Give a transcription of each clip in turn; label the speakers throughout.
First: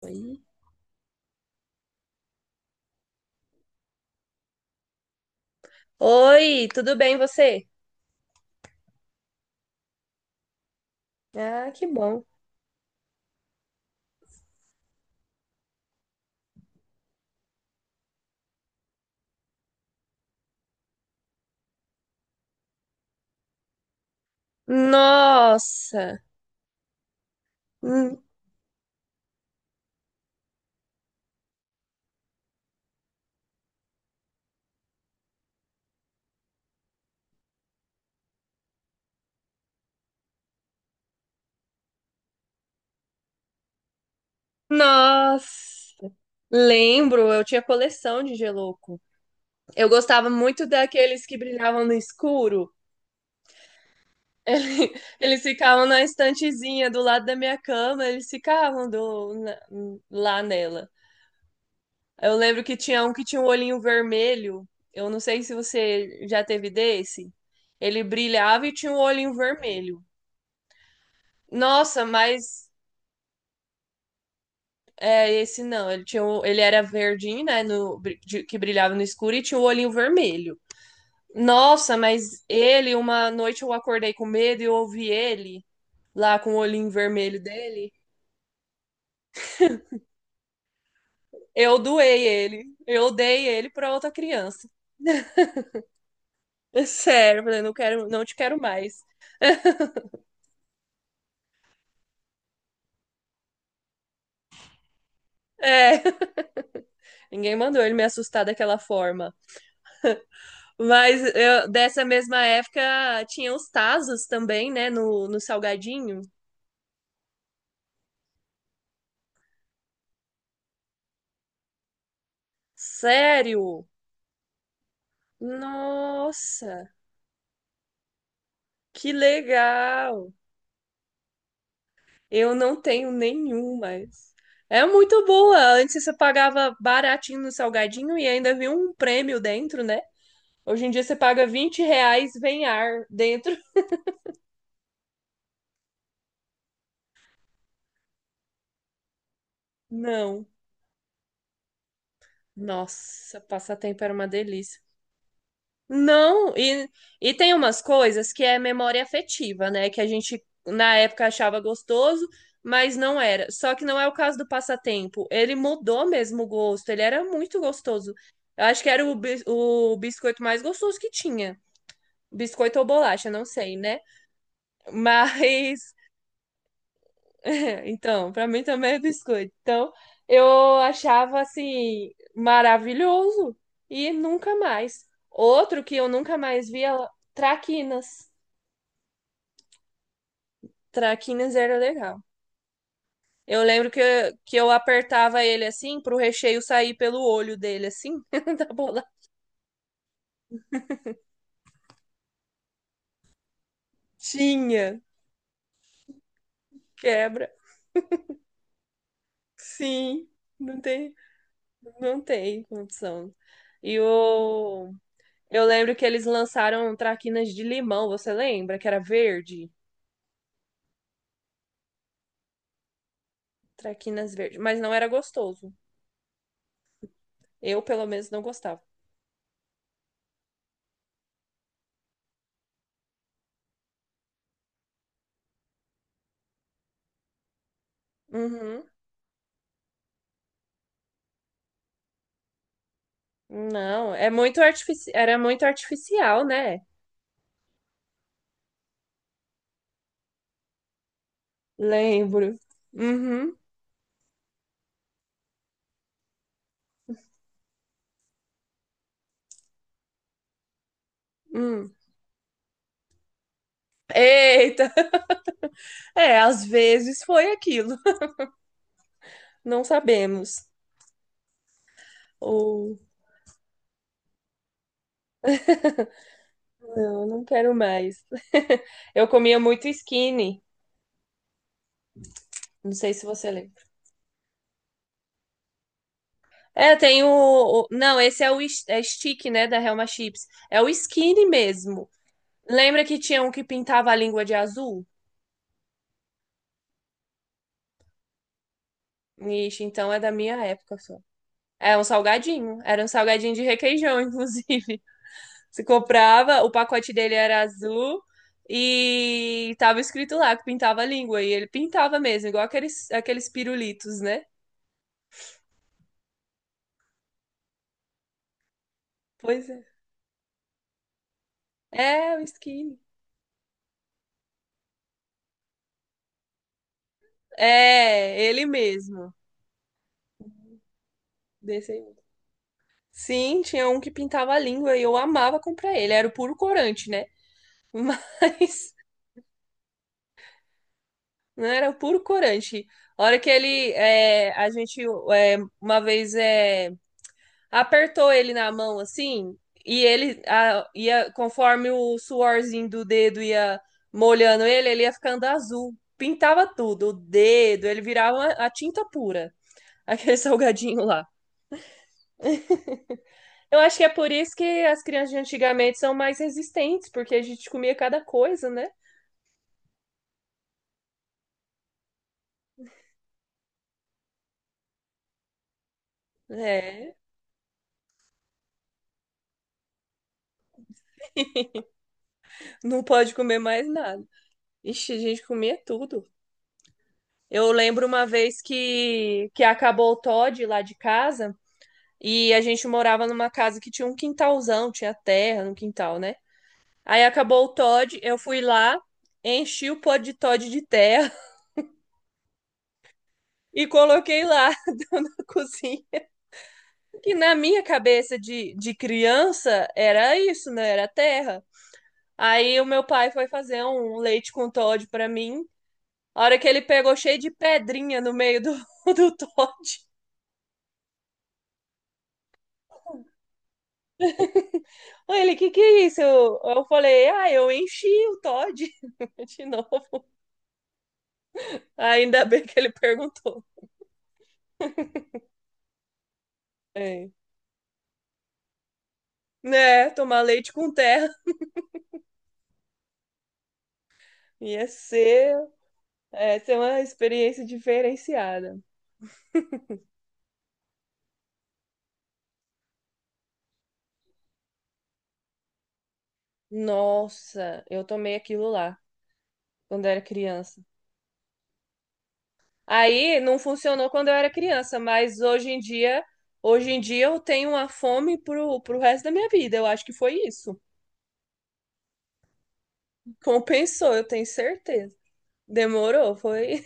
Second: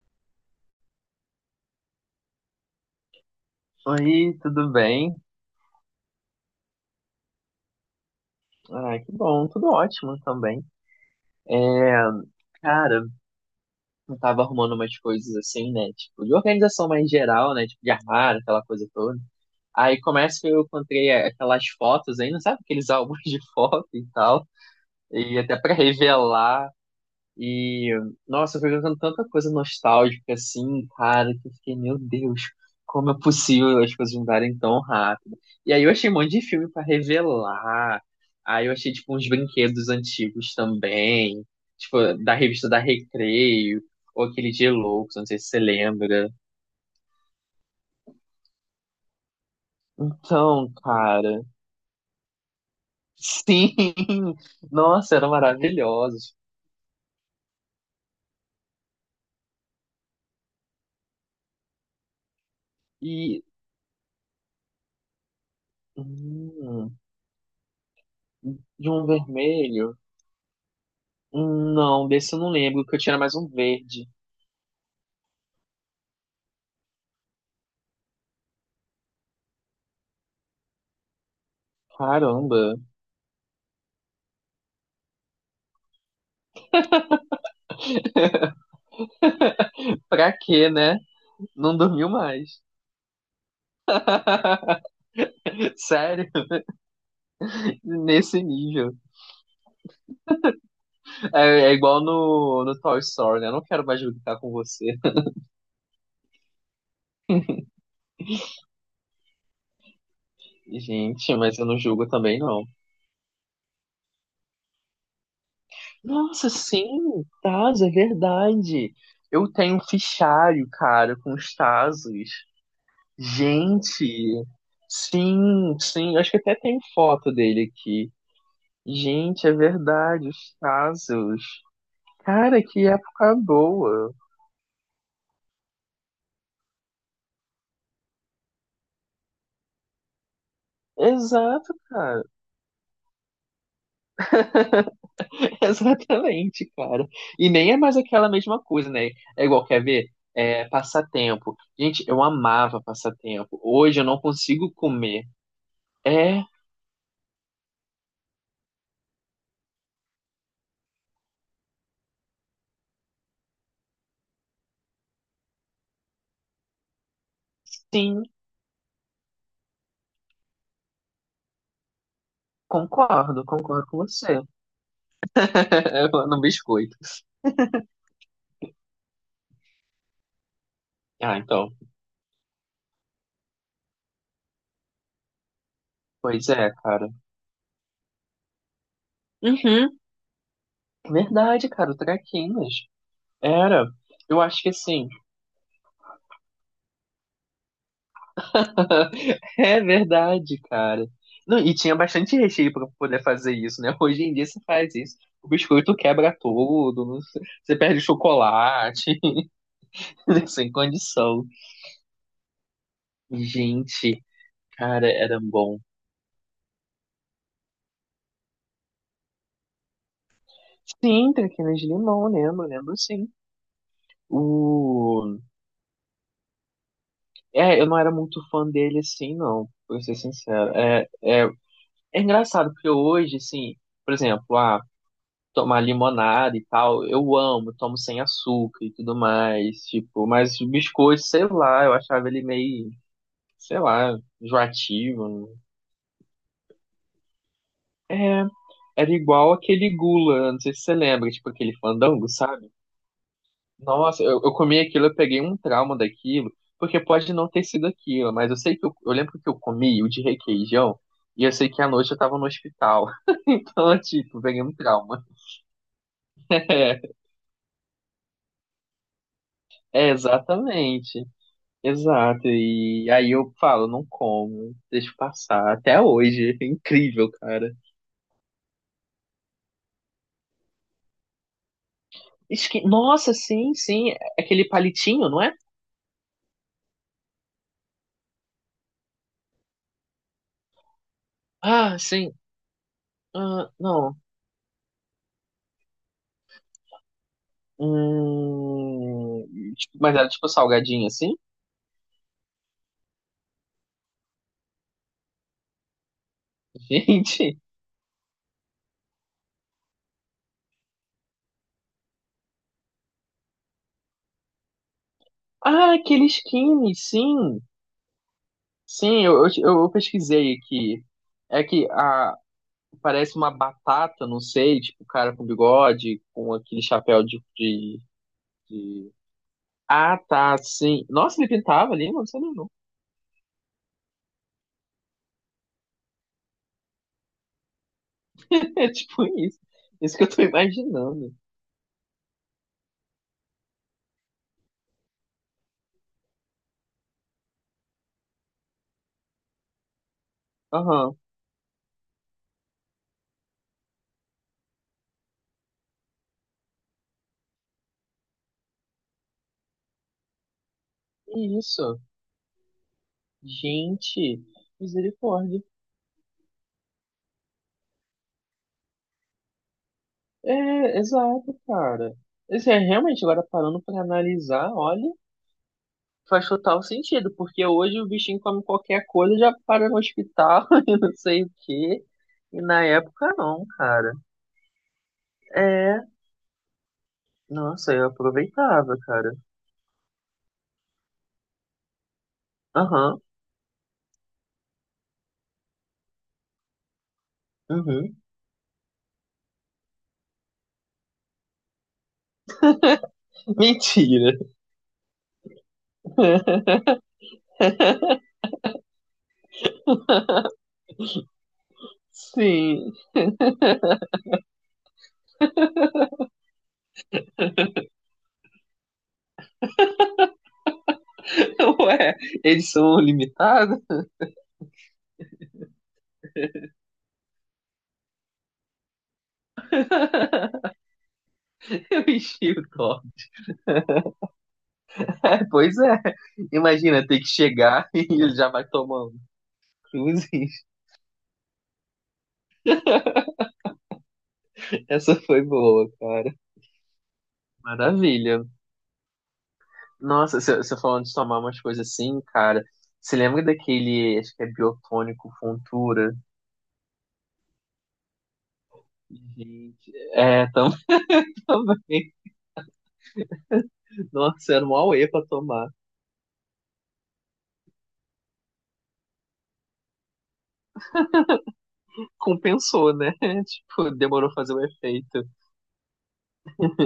Speaker 1: Oi.
Speaker 2: Oi, tudo bem?
Speaker 1: Oi, tudo bem você?
Speaker 2: Ah, que bom, tudo ótimo também.
Speaker 1: Ah, que
Speaker 2: É,
Speaker 1: bom.
Speaker 2: cara, eu tava arrumando umas coisas assim, né? Tipo, de organização mais geral, né? Tipo, de armário, aquela coisa toda. Aí começa que eu encontrei aquelas fotos ainda, sabe? Aqueles álbuns de foto e tal. E até pra
Speaker 1: Nossa,
Speaker 2: revelar. E,
Speaker 1: hum,
Speaker 2: nossa, foi jogando tanta coisa nostálgica assim, cara, que eu fiquei, meu Deus, como é possível as coisas mudarem tão rápido? E aí eu achei um monte de filme pra revelar. Aí eu achei, tipo, uns brinquedos antigos também, tipo, da revista da Recreio, ou aquele dia Loucos, não sei
Speaker 1: nossa.
Speaker 2: se você lembra.
Speaker 1: Lembro, eu tinha coleção de geloco. Eu gostava muito
Speaker 2: Então,
Speaker 1: daqueles que
Speaker 2: cara,
Speaker 1: brilhavam no escuro.
Speaker 2: sim,
Speaker 1: Ele-
Speaker 2: nossa, eram
Speaker 1: Eles ficavam na
Speaker 2: maravilhosos.
Speaker 1: estantezinha do lado da minha cama, eles ficavam do- na- lá nela. Eu lembro que tinha
Speaker 2: E,
Speaker 1: um olhinho vermelho. Eu não sei se você já teve
Speaker 2: hum,
Speaker 1: desse. Ele brilhava e
Speaker 2: de
Speaker 1: tinha um
Speaker 2: um
Speaker 1: olhinho
Speaker 2: vermelho.
Speaker 1: vermelho. Nossa,
Speaker 2: Não, desse eu não
Speaker 1: mas
Speaker 2: lembro, que eu tinha mais um verde.
Speaker 1: É, esse não. Ele era verdinho, né? Que brilhava no escuro e tinha o olhinho vermelho. Nossa, mas
Speaker 2: Caramba.
Speaker 1: ele, uma noite eu acordei com medo e eu ouvi ele lá com o olhinho vermelho dele.
Speaker 2: Pra quê, né? Não
Speaker 1: Eu
Speaker 2: dormiu
Speaker 1: doei
Speaker 2: mais.
Speaker 1: ele. Eu dei ele pra outra criança.
Speaker 2: Sério,
Speaker 1: Sério, eu falei, não quero, não te
Speaker 2: nesse
Speaker 1: quero
Speaker 2: nível.
Speaker 1: mais.
Speaker 2: É, é igual no Toy Story, né? Eu não quero mais julgar com você.
Speaker 1: É, ninguém mandou ele me assustar daquela forma.
Speaker 2: Gente, mas eu não
Speaker 1: Dessa
Speaker 2: julgo também,
Speaker 1: mesma
Speaker 2: não.
Speaker 1: época tinha os Tazos também, né? No salgadinho.
Speaker 2: Nossa, sim, Tazo, é verdade. Eu tenho um fichário, cara, com os Tazos.
Speaker 1: Sério?
Speaker 2: Gente, sim, sim. Acho que até tem
Speaker 1: Nossa.
Speaker 2: foto dele aqui.
Speaker 1: Que
Speaker 2: Gente, é verdade,
Speaker 1: legal!
Speaker 2: os Tazos.
Speaker 1: Eu
Speaker 2: Cara,
Speaker 1: não
Speaker 2: que
Speaker 1: tenho
Speaker 2: época
Speaker 1: nenhum,
Speaker 2: boa.
Speaker 1: mas é muito boa. Antes você pagava baratinho no salgadinho e ainda vinha um prêmio dentro, né? Hoje em dia você paga
Speaker 2: Exato,
Speaker 1: 20
Speaker 2: cara.
Speaker 1: reais, vem ar dentro.
Speaker 2: Exatamente, cara. E nem é mais aquela mesma coisa, né? É igual, quer ver?
Speaker 1: Não.
Speaker 2: É, passatempo. Gente, eu amava
Speaker 1: Nossa,
Speaker 2: passatempo. Hoje
Speaker 1: passatempo
Speaker 2: eu
Speaker 1: era
Speaker 2: não
Speaker 1: uma
Speaker 2: consigo
Speaker 1: delícia.
Speaker 2: comer. É,
Speaker 1: Não, e tem umas coisas que é memória afetiva, né? Que a gente na época achava gostoso, mas não era. Só que não é o caso do passatempo. Ele mudou mesmo o gosto, ele era muito gostoso.
Speaker 2: sim,
Speaker 1: Eu acho que era o biscoito mais gostoso que tinha. Biscoito ou bolacha, não
Speaker 2: concordo,
Speaker 1: sei,
Speaker 2: concordo com
Speaker 1: né?
Speaker 2: você.
Speaker 1: Mas,
Speaker 2: Eu no biscoito.
Speaker 1: então, pra mim também é biscoito. Então, eu
Speaker 2: Ah,
Speaker 1: achava
Speaker 2: então.
Speaker 1: assim, maravilhoso. E nunca mais. Outro que eu nunca
Speaker 2: Pois
Speaker 1: mais
Speaker 2: é,
Speaker 1: via,
Speaker 2: cara.
Speaker 1: traquinas.
Speaker 2: Uhum,
Speaker 1: Traquinas
Speaker 2: verdade,
Speaker 1: era
Speaker 2: cara, o
Speaker 1: legal.
Speaker 2: Traquinas.
Speaker 1: Eu
Speaker 2: Era.
Speaker 1: lembro que,
Speaker 2: Eu
Speaker 1: que
Speaker 2: acho que
Speaker 1: eu
Speaker 2: assim.
Speaker 1: apertava ele assim pro recheio sair pelo olho dele, assim, da
Speaker 2: É verdade, cara. Não, e tinha bastante recheio pra poder fazer isso, né? Hoje em dia você
Speaker 1: bolatinha.
Speaker 2: faz isso. O biscoito quebra tudo, não sei-
Speaker 1: Quebra.
Speaker 2: você perde o chocolate,
Speaker 1: Sim,
Speaker 2: sem
Speaker 1: não tem,
Speaker 2: condição.
Speaker 1: não tem condição. E
Speaker 2: Gente,
Speaker 1: o.
Speaker 2: cara, era
Speaker 1: Eu
Speaker 2: bom.
Speaker 1: lembro que eles lançaram traquinas de limão, você lembra? Que era verde?
Speaker 2: Sim, traquinas de limão, lembro, lembro sim.
Speaker 1: Traquinas verde. Mas não era
Speaker 2: O...
Speaker 1: gostoso. Eu,
Speaker 2: É, eu não
Speaker 1: pelo
Speaker 2: era
Speaker 1: menos,
Speaker 2: muito
Speaker 1: não
Speaker 2: fã
Speaker 1: gostava.
Speaker 2: dele assim, não, pra ser sincero. É, é engraçado, porque hoje, assim, por exemplo, ah, tomar limonada e tal. Eu amo, tomo sem açúcar
Speaker 1: Uhum.
Speaker 2: e tudo mais, tipo, mas o biscoito, sei lá, eu achava ele meio, sei
Speaker 1: Não,
Speaker 2: lá,
Speaker 1: é muito era
Speaker 2: enjoativo.
Speaker 1: muito artificial, né?
Speaker 2: É, era igual aquele gula, não sei se você lembra, tipo aquele fandango,
Speaker 1: Lembro.
Speaker 2: sabe?
Speaker 1: Uhum.
Speaker 2: Nossa, eu comi aquilo, eu peguei um trauma daquilo, porque pode não ter sido aquilo, mas eu sei que eu lembro que eu comi o de requeijão. E eu sei que à
Speaker 1: Hum.
Speaker 2: noite eu tava no hospital. Então, tipo, peguei um
Speaker 1: Eita!
Speaker 2: trauma.
Speaker 1: É, às vezes foi aquilo. Não
Speaker 2: É,
Speaker 1: sabemos.
Speaker 2: exatamente. Exato,
Speaker 1: Ou,
Speaker 2: e aí eu falo, não como, deixo passar, até hoje, é
Speaker 1: não,
Speaker 2: incrível,
Speaker 1: não
Speaker 2: cara.
Speaker 1: quero mais. Eu comia muito skinny.
Speaker 2: Isso que,
Speaker 1: Não sei se
Speaker 2: nossa,
Speaker 1: você
Speaker 2: sim,
Speaker 1: lembra.
Speaker 2: sim, é aquele palitinho, não é?
Speaker 1: Não, esse é o is- é stick, né, da Helma Chips. É o skinny
Speaker 2: Ah,
Speaker 1: mesmo.
Speaker 2: sim,
Speaker 1: Lembra que tinha um que
Speaker 2: ah,
Speaker 1: pintava a
Speaker 2: não,
Speaker 1: língua de azul?
Speaker 2: hum,
Speaker 1: Ixi,
Speaker 2: tipo,
Speaker 1: então
Speaker 2: mas
Speaker 1: é
Speaker 2: era
Speaker 1: da
Speaker 2: tipo
Speaker 1: minha época
Speaker 2: salgadinho,
Speaker 1: só.
Speaker 2: assim?
Speaker 1: É um salgadinho. Era um salgadinho de requeijão, inclusive. Você comprava, o pacote dele
Speaker 2: Gente,
Speaker 1: era azul e tava escrito lá que pintava a língua. E ele pintava mesmo, igual aqueles pirulitos, né?
Speaker 2: ah, aquele skinny, sim, sim, eu,
Speaker 1: Pois
Speaker 2: eu,
Speaker 1: é.
Speaker 2: eu pesquisei aqui, é que a,
Speaker 1: É, o skin.
Speaker 2: parece uma batata, não sei, tipo, o cara com bigode, com aquele chapéu de,
Speaker 1: É, ele
Speaker 2: de
Speaker 1: mesmo.
Speaker 2: Ah, tá, sim. Nossa, ele
Speaker 1: Desse
Speaker 2: pintava ali,
Speaker 1: aí.
Speaker 2: mano, você não. Não.
Speaker 1: Sim, tinha um que pintava a língua e eu amava comprar ele. Era o puro corante, né?
Speaker 2: É
Speaker 1: Mas
Speaker 2: tipo isso. Isso que eu tô imaginando.
Speaker 1: não era o puro corante. A hora que ele. É, a gente. É, uma vez. É, apertou ele na mão assim, e
Speaker 2: Aham.
Speaker 1: ia, conforme o suorzinho do dedo ia molhando ele, ele ia ficando azul. Pintava tudo, o dedo, a tinta pura, aquele salgadinho lá.
Speaker 2: Isso.
Speaker 1: Eu acho que é por
Speaker 2: Gente,
Speaker 1: isso que as crianças de
Speaker 2: misericórdia.
Speaker 1: antigamente são mais resistentes, porque a gente comia cada coisa, né?
Speaker 2: É, exato, cara. Esse é realmente, agora parando pra analisar, olha, faz total
Speaker 1: É,
Speaker 2: sentido, porque hoje o bichinho come qualquer coisa, já para no hospital e não sei o quê. E na
Speaker 1: não pode
Speaker 2: época
Speaker 1: comer
Speaker 2: não,
Speaker 1: mais
Speaker 2: cara.
Speaker 1: nada. Ixi, a gente comia
Speaker 2: É,
Speaker 1: tudo. Eu
Speaker 2: nossa,
Speaker 1: lembro
Speaker 2: eu
Speaker 1: uma vez
Speaker 2: aproveitava, cara.
Speaker 1: que acabou o Toddy lá de casa. E a gente
Speaker 2: Aham,
Speaker 1: morava numa casa que tinha um quintalzão, tinha terra no quintal, né? Aí acabou o
Speaker 2: uhum.
Speaker 1: Todd, eu fui lá, enchi o pó de Todd de terra e
Speaker 2: Mentira.
Speaker 1: coloquei lá na cozinha. Que na minha cabeça de criança era isso, né? Era terra. Aí o
Speaker 2: Sim,
Speaker 1: meu pai foi fazer um leite com Todd pra mim. A hora que ele pegou cheio de pedrinha no meio do, do Todd.
Speaker 2: ué, eles são limitados?
Speaker 1: Aí ele, que é isso? Eu falei, ah, eu enchi o Todd de novo.
Speaker 2: Eu
Speaker 1: Ainda
Speaker 2: enchi
Speaker 1: bem
Speaker 2: o
Speaker 1: que ele
Speaker 2: copo.
Speaker 1: perguntou.
Speaker 2: É, pois é. Imagina, ter que
Speaker 1: É.
Speaker 2: chegar e ele já vai tomando.
Speaker 1: Né,
Speaker 2: Cruzes.
Speaker 1: tomar leite com terra ia
Speaker 2: Essa foi
Speaker 1: ser,
Speaker 2: boa, cara.
Speaker 1: é, ser uma experiência
Speaker 2: Maravilha.
Speaker 1: diferenciada.
Speaker 2: Nossa, você falando de tomar umas coisas assim, cara. Você lembra daquele, acho que é biotônico Fontura?
Speaker 1: Nossa, eu tomei aquilo lá
Speaker 2: Gente,
Speaker 1: quando eu era
Speaker 2: é,
Speaker 1: criança.
Speaker 2: também.
Speaker 1: Aí não funcionou quando eu era
Speaker 2: Nossa, era um
Speaker 1: criança,
Speaker 2: auê pra
Speaker 1: mas
Speaker 2: tomar.
Speaker 1: hoje em dia eu tenho uma fome pro resto da minha vida. Eu acho que foi isso.
Speaker 2: Compensou, né? Tipo,
Speaker 1: Compensou, eu
Speaker 2: demorou
Speaker 1: tenho
Speaker 2: fazer o
Speaker 1: certeza.
Speaker 2: efeito.
Speaker 1: Demorou, foi.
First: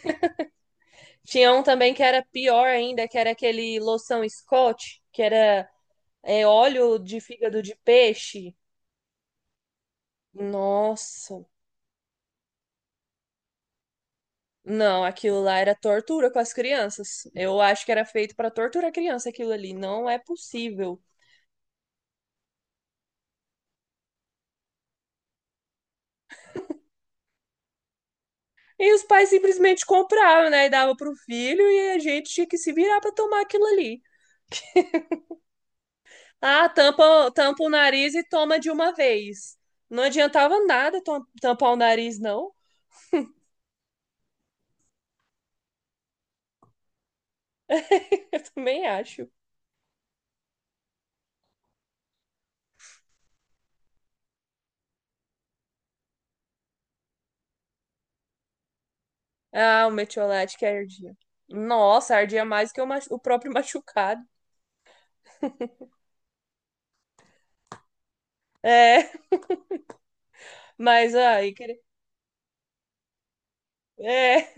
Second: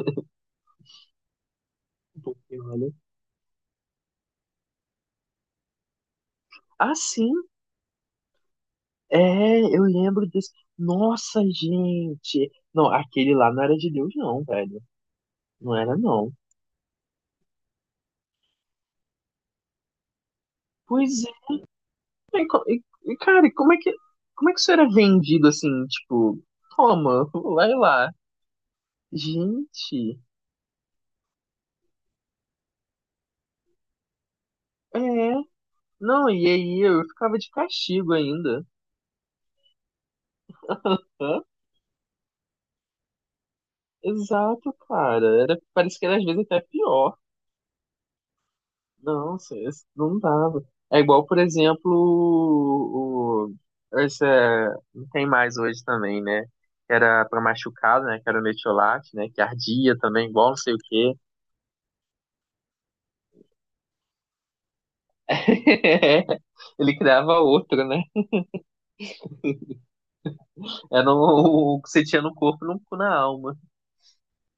Speaker 1: Tinha um também que era
Speaker 2: Porque,
Speaker 1: pior
Speaker 2: olha.
Speaker 1: ainda, que era aquele loção Scott, que era
Speaker 2: Ah,
Speaker 1: óleo de
Speaker 2: sim!
Speaker 1: fígado de peixe.
Speaker 2: É, eu lembro desse. Nossa,
Speaker 1: Nossa.
Speaker 2: gente! Não, aquele lá não era de Deus, não, velho.
Speaker 1: Não, aquilo lá era
Speaker 2: Não era,
Speaker 1: tortura
Speaker 2: não.
Speaker 1: com as crianças. Eu acho que era feito para torturar a criança aquilo ali. Não é possível.
Speaker 2: Pois é. E, co- e- cara, como é que isso era vendido assim? Tipo, toma, vai lá.
Speaker 1: E os pais simplesmente
Speaker 2: Gente,
Speaker 1: compravam, né? E dava pro filho e a gente tinha que se virar para tomar aquilo ali.
Speaker 2: é. Não, e
Speaker 1: Ah,
Speaker 2: aí eu
Speaker 1: tampa,
Speaker 2: ficava de
Speaker 1: tampa o
Speaker 2: castigo
Speaker 1: nariz e toma
Speaker 2: ainda.
Speaker 1: de uma vez. Não adiantava nada
Speaker 2: Hã?
Speaker 1: tampar o nariz, não.
Speaker 2: Exato, cara. Era, parece que era às vezes até pior.
Speaker 1: Eu também acho.
Speaker 2: Nossa, esse não dava. É igual, por exemplo, esse não tem mais hoje também, né? Que era pra machucado, né? Que era o metiolate, né? Que
Speaker 1: Ah, o
Speaker 2: ardia também, igual não
Speaker 1: metiolate que
Speaker 2: sei o quê.
Speaker 1: ardia. Nossa, ardia mais que o próprio machucado.
Speaker 2: Ele criava outro, né?
Speaker 1: É,
Speaker 2: Era
Speaker 1: mas
Speaker 2: um,
Speaker 1: aí,
Speaker 2: o,
Speaker 1: queria.
Speaker 2: o que você tinha no corpo, no, na alma.
Speaker 1: É.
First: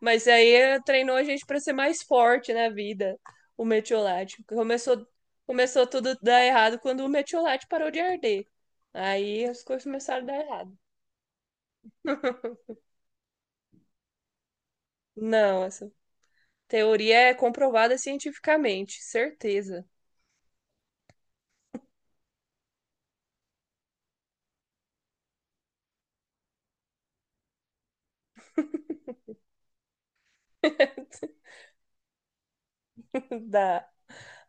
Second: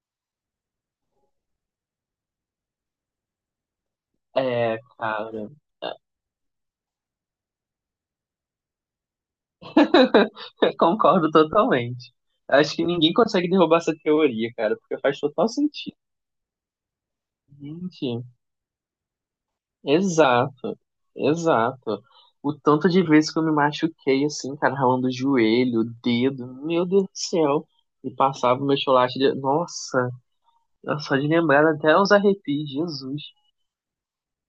Speaker 1: Mas aí treinou a gente para ser mais forte na vida, o metiolate.
Speaker 2: É,
Speaker 1: Começou,
Speaker 2: cara,
Speaker 1: começou tudo a dar errado quando o metiolate parou de arder. Aí as coisas começaram a dar errado.
Speaker 2: concordo totalmente. Acho que ninguém consegue derrubar essa teoria, cara, porque faz total
Speaker 1: Não, essa
Speaker 2: sentido.
Speaker 1: teoria é comprovada
Speaker 2: Gente.
Speaker 1: cientificamente, certeza.
Speaker 2: Exato, exato. O tanto de vezes que eu me machuquei, assim, cara, ralando o joelho, o dedo, meu Deus do céu. E passava o meu chocolate, de... nossa, só de lembrar até os arrepios, Jesus.
Speaker 1: Dá.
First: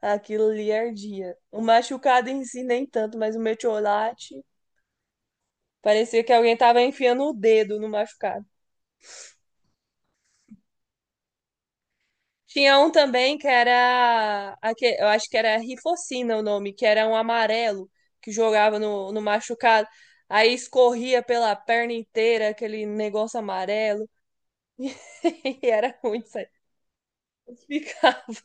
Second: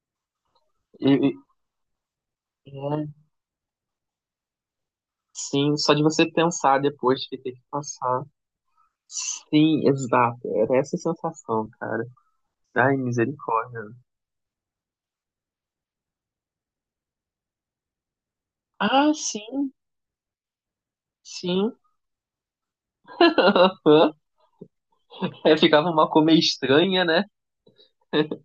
Speaker 1: Aquilo ali
Speaker 2: E-
Speaker 1: ardia.
Speaker 2: e-
Speaker 1: O machucado em si nem
Speaker 2: é,
Speaker 1: tanto, mas o metiolate
Speaker 2: sim, só de
Speaker 1: parecia
Speaker 2: você
Speaker 1: que alguém
Speaker 2: pensar
Speaker 1: tava enfiando
Speaker 2: depois
Speaker 1: o
Speaker 2: que tem que
Speaker 1: dedo no
Speaker 2: passar.
Speaker 1: machucado.
Speaker 2: Sim, exato, era essa a sensação, cara.
Speaker 1: Tinha um
Speaker 2: Ai,
Speaker 1: também que
Speaker 2: misericórdia.
Speaker 1: era, eu acho que era Rifocina o nome, que era um amarelo que jogava
Speaker 2: Ah,
Speaker 1: no
Speaker 2: sim,
Speaker 1: machucado. Aí escorria pela
Speaker 2: sim.
Speaker 1: perna inteira aquele negócio amarelo.
Speaker 2: É,
Speaker 1: E
Speaker 2: ficava
Speaker 1: era
Speaker 2: uma
Speaker 1: ruim
Speaker 2: cor
Speaker 1: isso
Speaker 2: meio
Speaker 1: aí.
Speaker 2: estranha, né?
Speaker 1: Ficava,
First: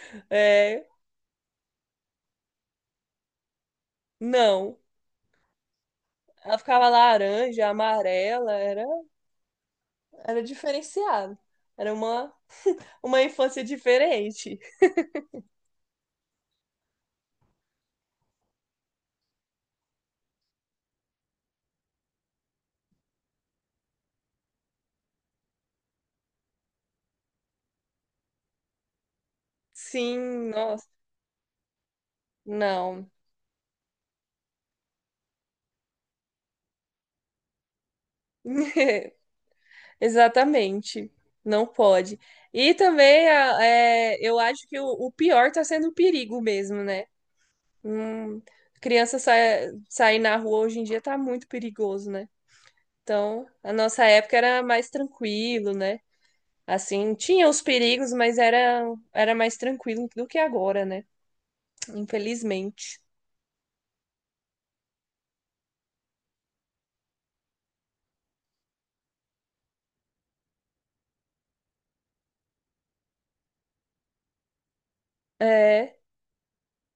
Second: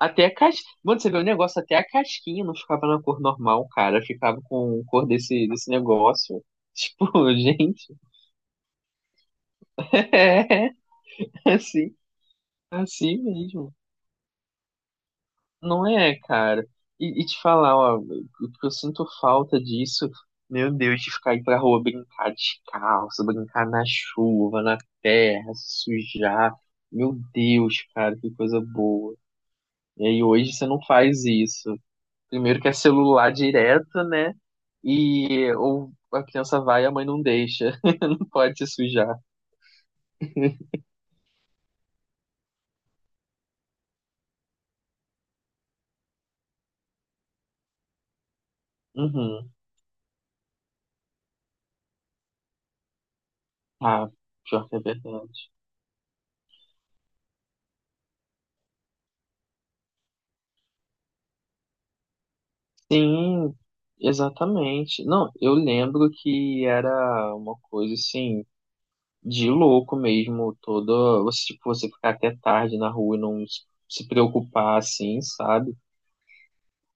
Speaker 2: Até a cas
Speaker 1: é,
Speaker 2: Mano, você vê o negócio, até a casquinha não ficava na cor normal, cara. Ficava
Speaker 1: não.
Speaker 2: com cor desse negócio.
Speaker 1: Ela ficava
Speaker 2: Tipo,
Speaker 1: laranja,
Speaker 2: gente.
Speaker 1: amarela, era
Speaker 2: É,
Speaker 1: diferenciado.
Speaker 2: é
Speaker 1: Era
Speaker 2: assim,
Speaker 1: uma,
Speaker 2: é assim
Speaker 1: uma infância
Speaker 2: mesmo.
Speaker 1: diferente.
Speaker 2: Não é, cara. E te falar, ó, o que eu sinto falta disso, meu Deus, de ficar aí pra rua brincar descalço, brincar na chuva, na terra, se sujar. Meu Deus, cara, que coisa boa. E aí
Speaker 1: Sim,
Speaker 2: hoje você não
Speaker 1: nossa,
Speaker 2: faz isso. Primeiro que é
Speaker 1: não.
Speaker 2: celular direto, né? E ou a criança vai e a mãe não deixa. Não pode se sujar.
Speaker 1: Exatamente. Não pode. E também é, eu acho que o pior tá sendo o perigo mesmo, né? Hum, criança sa
Speaker 2: Uhum.
Speaker 1: sair na rua hoje em dia tá muito perigoso, né? Então, a nossa
Speaker 2: Ah,
Speaker 1: época era
Speaker 2: pior que é
Speaker 1: mais
Speaker 2: verdade.
Speaker 1: tranquilo, né? Assim, tinha os perigos, era mais tranquilo do que agora, né? Infelizmente.
Speaker 2: Sim, exatamente. Não, eu lembro que era uma coisa assim, de louco mesmo, toda. Você, tipo, você ficar até tarde na rua e não se preocupar, assim, sabe?
Speaker 1: É,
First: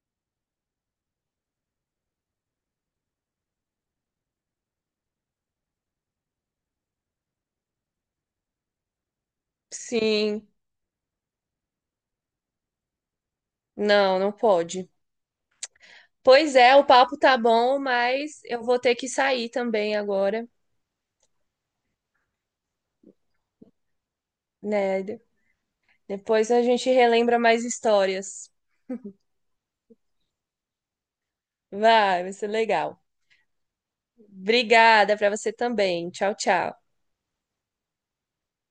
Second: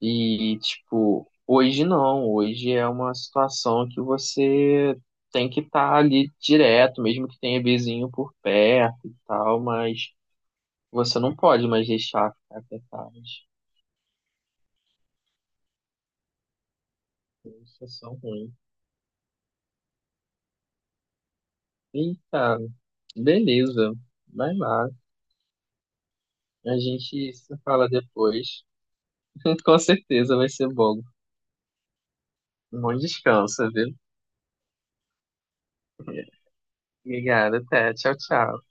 Speaker 2: E, tipo, hoje não. Hoje é uma situação que você tem que estar ali direto, mesmo que tenha vizinho por perto e tal, mas
Speaker 1: sim.
Speaker 2: você não pode mais deixar ficar até tarde.
Speaker 1: Não, não pode. Pois é, o papo tá bom,
Speaker 2: Isso é só
Speaker 1: mas
Speaker 2: ruim.
Speaker 1: eu vou ter que sair também agora,
Speaker 2: E, cara, beleza. Vai lá.
Speaker 1: né? Depois a
Speaker 2: A
Speaker 1: gente
Speaker 2: gente
Speaker 1: relembra
Speaker 2: se
Speaker 1: mais
Speaker 2: fala
Speaker 1: histórias.
Speaker 2: depois. Com certeza vai ser bom.
Speaker 1: Vai ser
Speaker 2: Um bom
Speaker 1: legal.
Speaker 2: descanso, viu?
Speaker 1: Obrigada para você também. Tchau, tchau.
Speaker 2: Obrigado, até. Tchau, tchau.